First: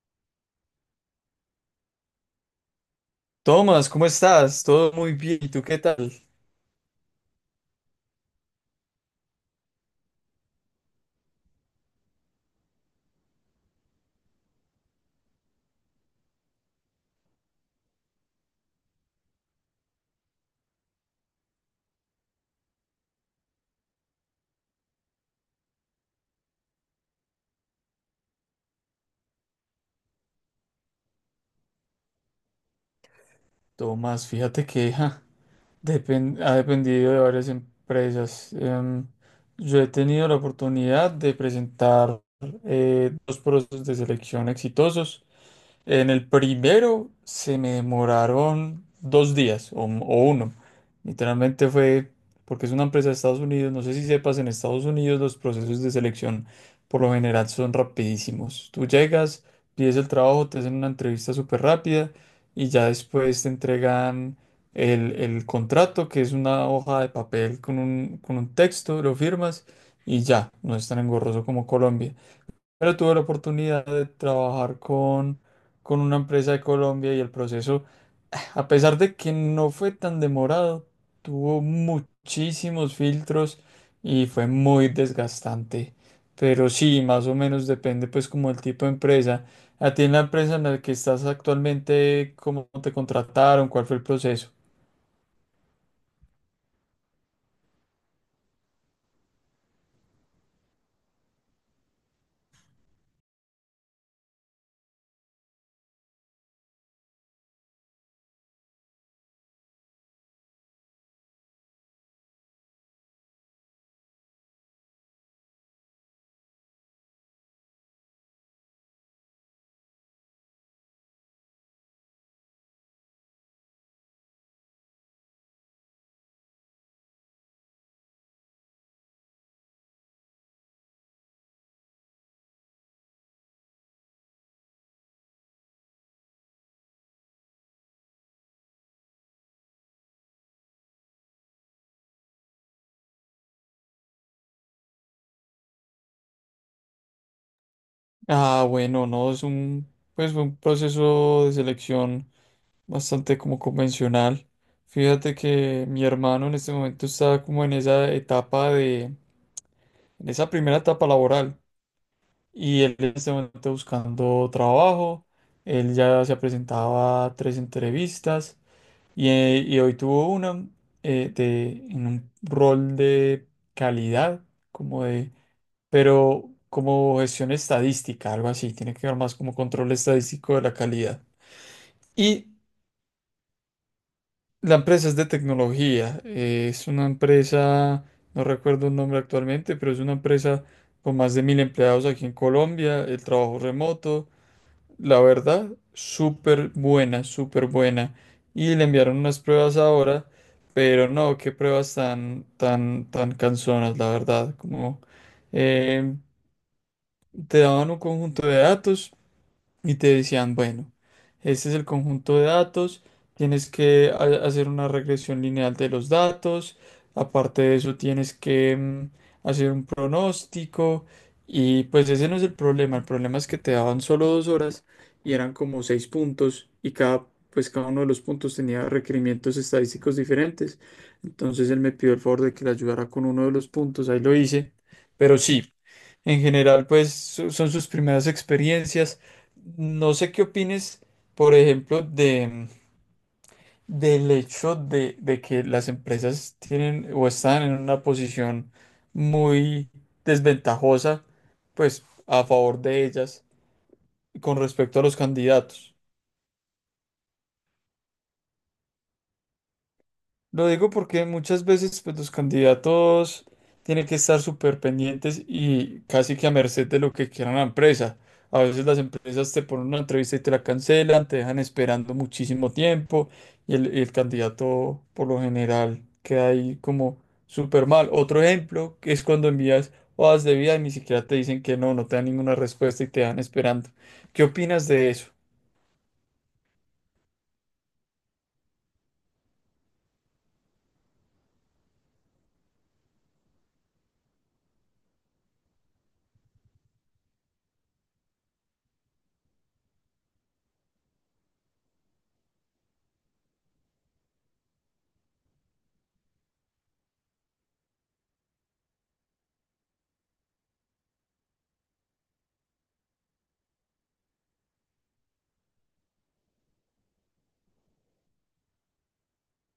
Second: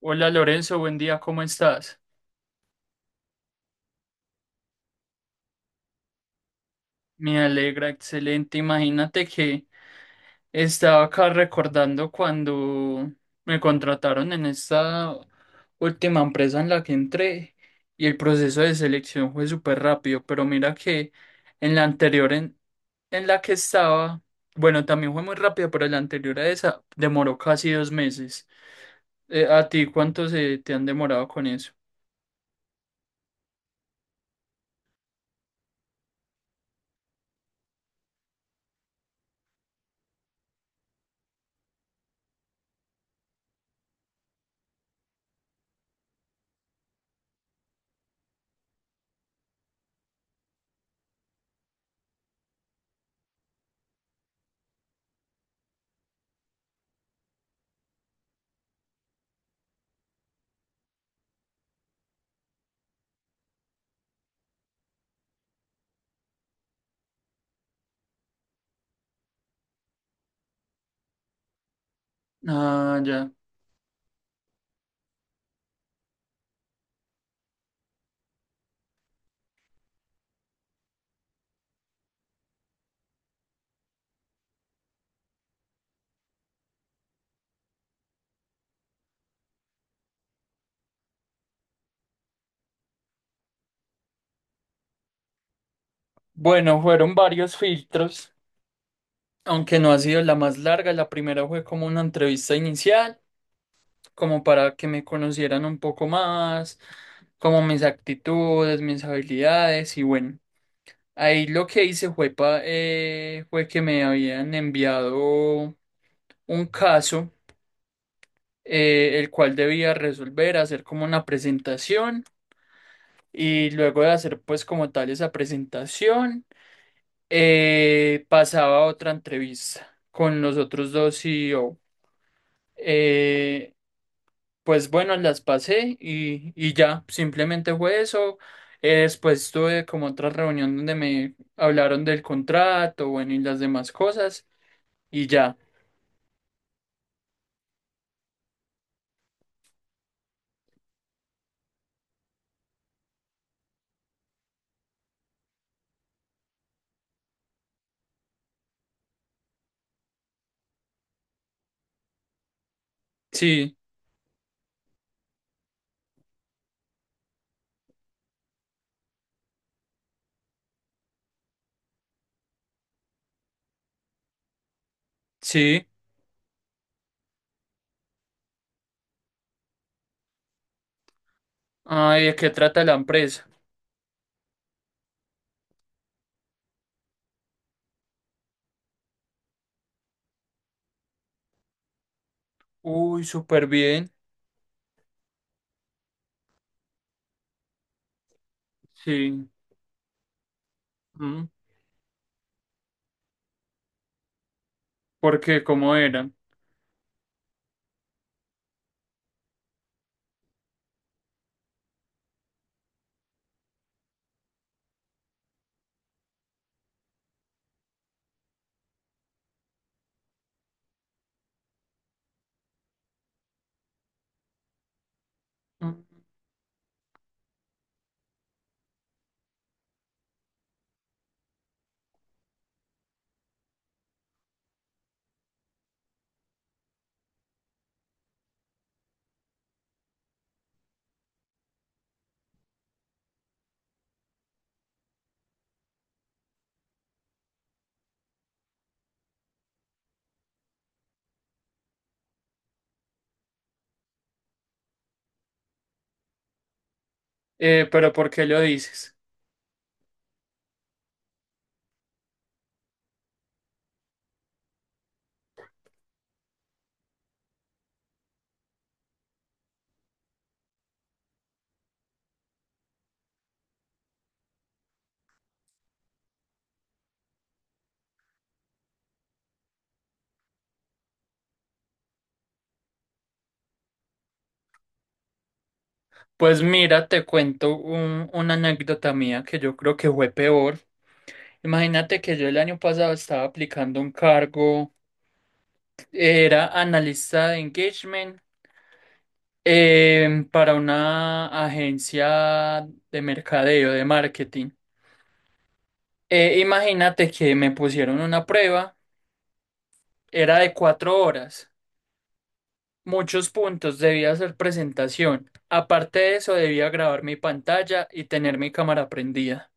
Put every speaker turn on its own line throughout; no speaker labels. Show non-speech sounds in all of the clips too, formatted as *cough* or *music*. Hola Lorenzo, buen día, ¿cómo estás?
Tomás, ¿cómo estás? Todo muy bien. ¿Y tú qué tal?
Me alegra, excelente. Imagínate que estaba acá recordando cuando me contrataron en esta última empresa en la que entré y el proceso de selección fue súper rápido, pero mira que en la anterior en la que estaba, bueno, también fue muy rápido, pero la anterior a esa demoró casi dos meses. ¿A ti cuánto se te han demorado con eso?
Tomás, fíjate que ha dependido de varias empresas. Yo he tenido la oportunidad de presentar dos procesos de selección exitosos. En el primero se me demoraron 2 días o uno. Literalmente fue porque es una empresa de Estados Unidos. No sé si sepas, en Estados Unidos los procesos de selección por lo general son rapidísimos. Tú llegas, pides el trabajo, te hacen una entrevista súper rápida y ya después te entregan el contrato, que es una hoja de papel con un texto, lo firmas y ya, no es tan engorroso como Colombia, pero
Ah,
tuve la
ya.
oportunidad de trabajar con una empresa de Colombia y el proceso, *sighs* a pesar de que no fue tan demorado, tuvo muchísimos filtros y fue muy desgastante. Pero sí, más o menos depende pues como el tipo de empresa. A ti en la empresa en la que estás actualmente, ¿cómo te contrataron? ¿Cuál fue el proceso?
Bueno, fueron varios filtros, aunque no ha sido la más larga. La primera fue como una entrevista inicial, como para que me conocieran un poco más, como mis actitudes, mis habilidades y bueno, ahí lo que hice fue, fue que me habían enviado un caso, el cual debía resolver, hacer como una presentación y luego de hacer pues como tal esa presentación. Pasaba a otra entrevista con los otros dos CEO. Eh, pues bueno, las pasé y ya, simplemente fue eso. Después tuve como otra reunión donde me hablaron del contrato, bueno, y las demás cosas y ya.
Ah, bueno, no, pues fue un proceso de selección bastante como convencional. Fíjate que mi hermano en este momento está como en esa primera etapa laboral y él en este momento está
Sí,
buscando trabajo. Él ya se presentaba a tres entrevistas y hoy tuvo una en un rol de calidad, como de,
sí.
pero como gestión estadística, algo así. Tiene que ver más como control estadístico de la calidad.
Ay, ¿de
Y
qué trata la empresa?
la empresa es de tecnología, es una empresa, no recuerdo el nombre actualmente, pero es una empresa con más de mil empleados aquí en Colombia,
Uy,
el trabajo
súper bien.
remoto, la verdad, súper buena, súper buena. Y le enviaron unas
Sí.
pruebas ahora, pero no,
Mm,
qué pruebas tan, tan, tan cansonas, la verdad, como
¿por qué? ¿Cómo
eh,
era?
te daban un conjunto de datos y te decían, bueno, este es el conjunto de datos, tienes que hacer una regresión lineal de los datos, aparte de eso tienes que hacer un pronóstico, y pues ese no es el problema es que te daban solo 2 horas y eran como
Mm,
seis puntos, y pues cada uno de los puntos tenía requerimientos estadísticos diferentes. Entonces él me pidió el favor de que le ayudara con uno de los puntos, ahí lo hice, pero sí. En general, pues son sus primeras experiencias. No sé qué opines, por ejemplo, del hecho de que las empresas tienen o están en una posición muy desventajosa, pues a favor de ellas con respecto a los candidatos.
pero ¿por qué lo dices?
Lo digo porque muchas veces pues, los candidatos tienen que estar súper pendientes y casi que a merced de lo que quiera la empresa. A veces las empresas te ponen una entrevista y te la cancelan, te dejan esperando muchísimo tiempo y el candidato por lo general queda ahí como súper mal. Otro ejemplo que es cuando envías hojas de vida y ni siquiera te dicen que no, no te dan ninguna respuesta y te dejan esperando. ¿Qué opinas de eso?
Pues mira, te cuento una anécdota mía que yo creo que fue peor. Imagínate que yo el año pasado estaba aplicando un cargo, era analista de engagement, para una agencia de mercadeo, de marketing. Imagínate que me pusieron una prueba, era de cuatro horas, muchos puntos, debía hacer presentación. Aparte de eso, debía grabar mi pantalla y tener mi cámara prendida.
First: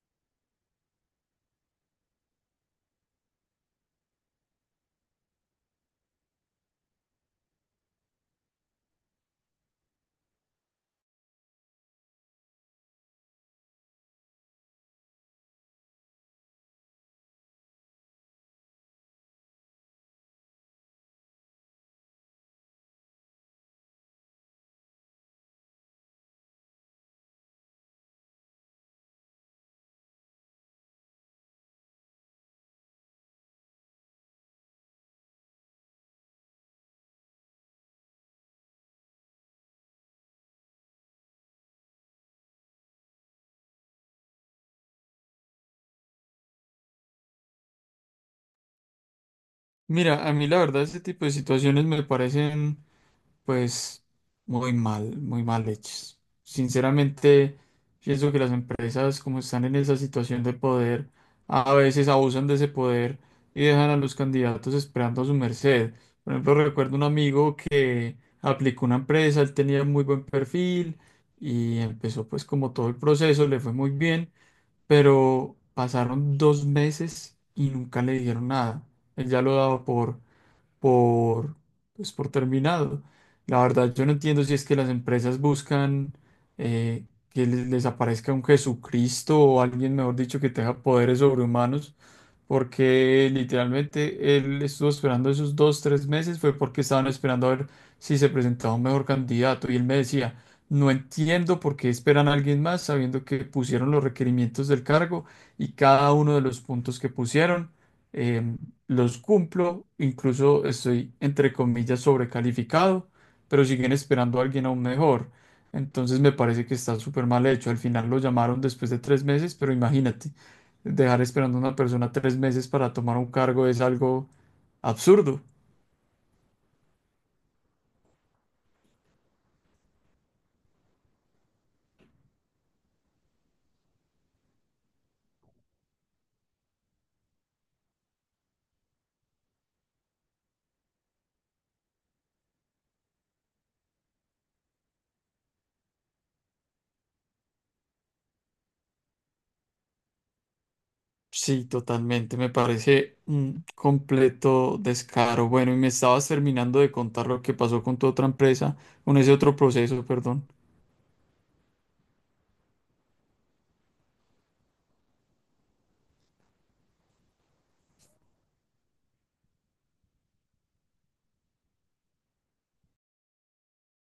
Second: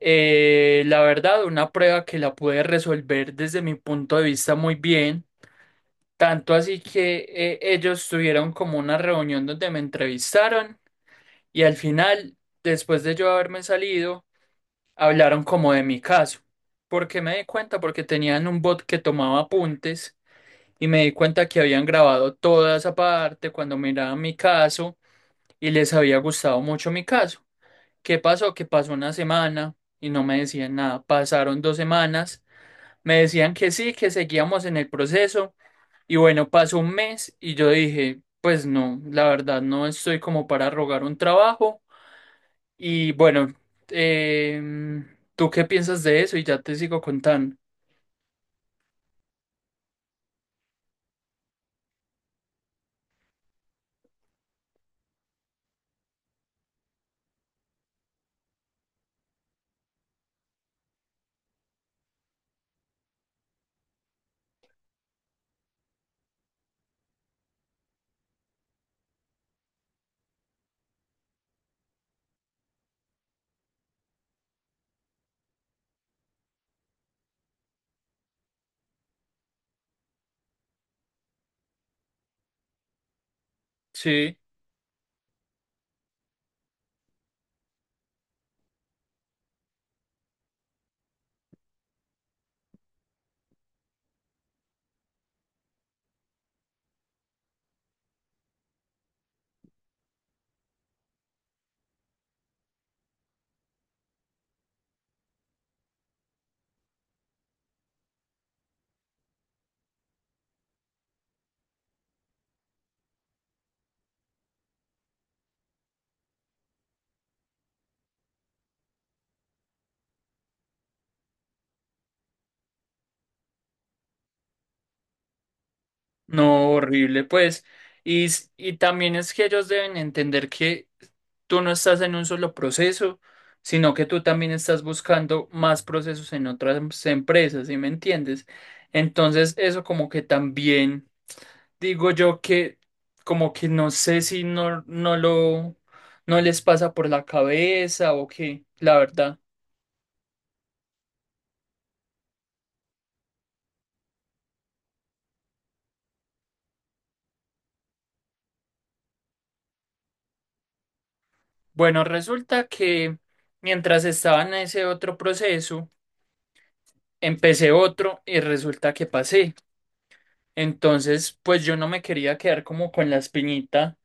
La verdad, una prueba que la pude resolver desde mi punto de vista muy bien, tanto así que ellos tuvieron como una reunión donde me entrevistaron y al final, después de yo haberme salido, hablaron como de mi caso. ¿Porque me di cuenta? Porque tenían un bot que tomaba apuntes y me di cuenta que habían grabado toda esa parte cuando miraban mi caso y les había gustado mucho mi caso. ¿Qué pasó? Que pasó una semana y no me decían nada. Pasaron dos semanas, me decían que sí, que seguíamos en el proceso. Y bueno, pasó un mes y yo dije, pues no, la verdad no estoy como para rogar un trabajo. Y bueno, em, ¿tú qué piensas de eso? Y ya te sigo contando.
Mira, a mí la verdad ese tipo de situaciones me parecen pues muy mal hechos. Sinceramente, pienso que las empresas, como están en esa situación de poder, a veces abusan de ese poder y dejan a los candidatos esperando a su merced. Por ejemplo, recuerdo un amigo que aplicó una empresa, él tenía muy buen perfil y empezó pues como todo el proceso, le fue muy bien, pero pasaron 2 meses y nunca le dijeron nada. Él ya lo daba por, pues, por terminado. La verdad, yo no
Sí.
entiendo si es que las empresas buscan eh, que les aparezca un Jesucristo o alguien, mejor dicho, que tenga poderes sobrehumanos, porque literalmente él estuvo esperando esos 2, 3 meses, fue porque estaban esperando a ver si se presentaba un mejor candidato. Y él me decía, no entiendo por qué esperan a alguien más, sabiendo que pusieron los requerimientos del cargo y cada uno de los puntos que pusieron, em, los cumplo, incluso estoy, entre comillas, sobrecalificado, pero siguen esperando a alguien aún mejor. Entonces me parece que está súper mal hecho. Al final lo llamaron después de 3 meses, pero imagínate. Dejar esperando a una persona 3 meses para tomar un cargo es algo absurdo.
No, horrible, pues. Y, y también es que ellos deben entender que tú no estás en un solo proceso, sino que tú también estás buscando más procesos en otras empresas, ¿sí me entiendes? Entonces, eso como que también digo yo que como que no sé si no les pasa por la cabeza o qué, la verdad.
Sí, totalmente. Me parece un completo descaro. Bueno, y me estabas terminando de contar lo que pasó con tu otra empresa, con ese otro proceso, perdón.
Bueno, resulta que mientras estaba en ese otro proceso, empecé otro y resulta que pasé. Entonces, pues yo no me quería quedar como con la espinita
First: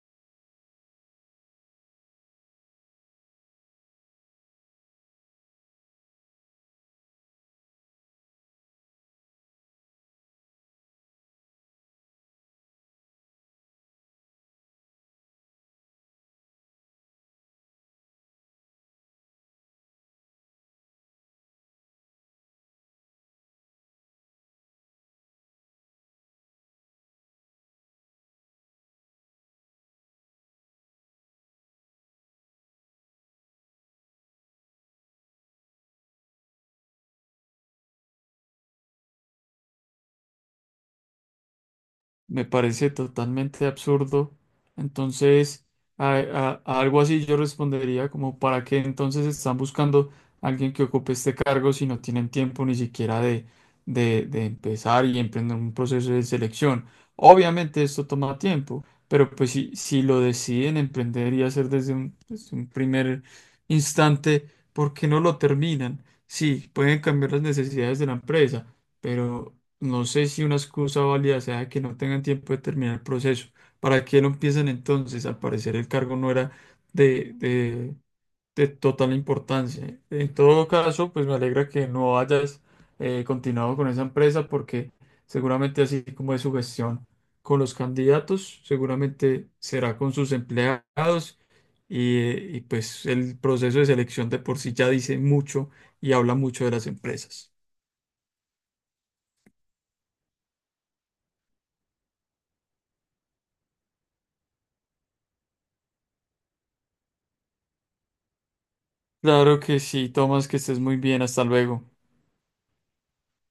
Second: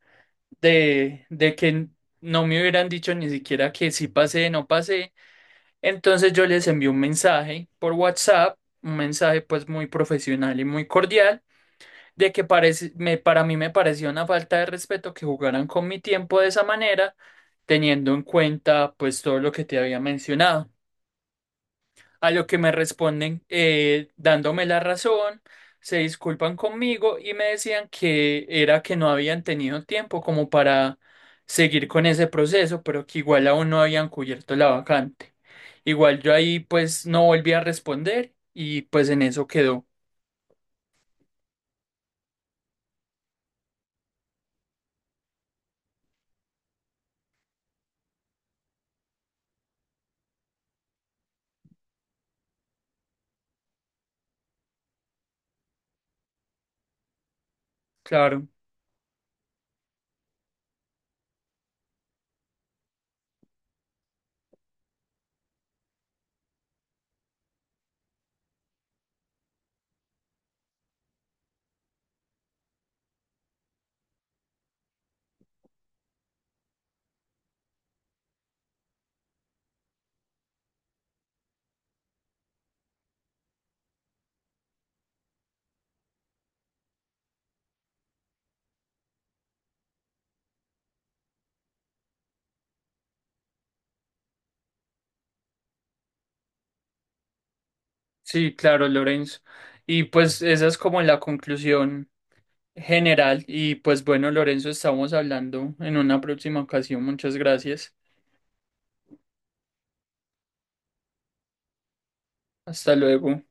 de que no me hubieran dicho ni siquiera que sí pasé, no pasé. Entonces yo les envié un mensaje por WhatsApp, un mensaje pues muy profesional y muy cordial, de que parece, me, para mí me parecía una falta de respeto que jugaran con mi tiempo de esa manera, teniendo en cuenta pues todo lo que te había mencionado. A lo que me responden, dándome la razón, se disculpan conmigo y me decían que era que no habían tenido tiempo como para seguir con ese proceso, pero que igual aún no habían cubierto la vacante. Igual yo ahí pues no volví a responder y pues en eso quedó.
Me parece totalmente absurdo. Entonces, a algo así yo respondería como, ¿para qué entonces están buscando a alguien que ocupe este cargo si no tienen tiempo ni siquiera de empezar y emprender un proceso de selección? Obviamente esto toma
Claro,
tiempo, pero pues si lo deciden emprender y hacer desde un primer instante, ¿por qué no lo terminan? Sí, pueden cambiar las necesidades de la empresa, pero no sé si una excusa válida sea que no tengan tiempo de terminar el proceso. ¿Para qué lo empiezan entonces? Al parecer el cargo no era de, de- de total importancia. En todo caso, pues me alegra que no hayas continuado con esa empresa porque seguramente así como es su gestión con los candidatos, seguramente será con sus empleados y pues el proceso de selección de por sí ya dice mucho y habla mucho de las empresas.
sí, claro, Lorenzo. Y pues esa es como la conclusión general. Y pues bueno, Lorenzo, estamos hablando en una próxima ocasión. Muchas gracias.
Claro que sí, Tomás, que estés muy bien, hasta luego.
Hasta luego.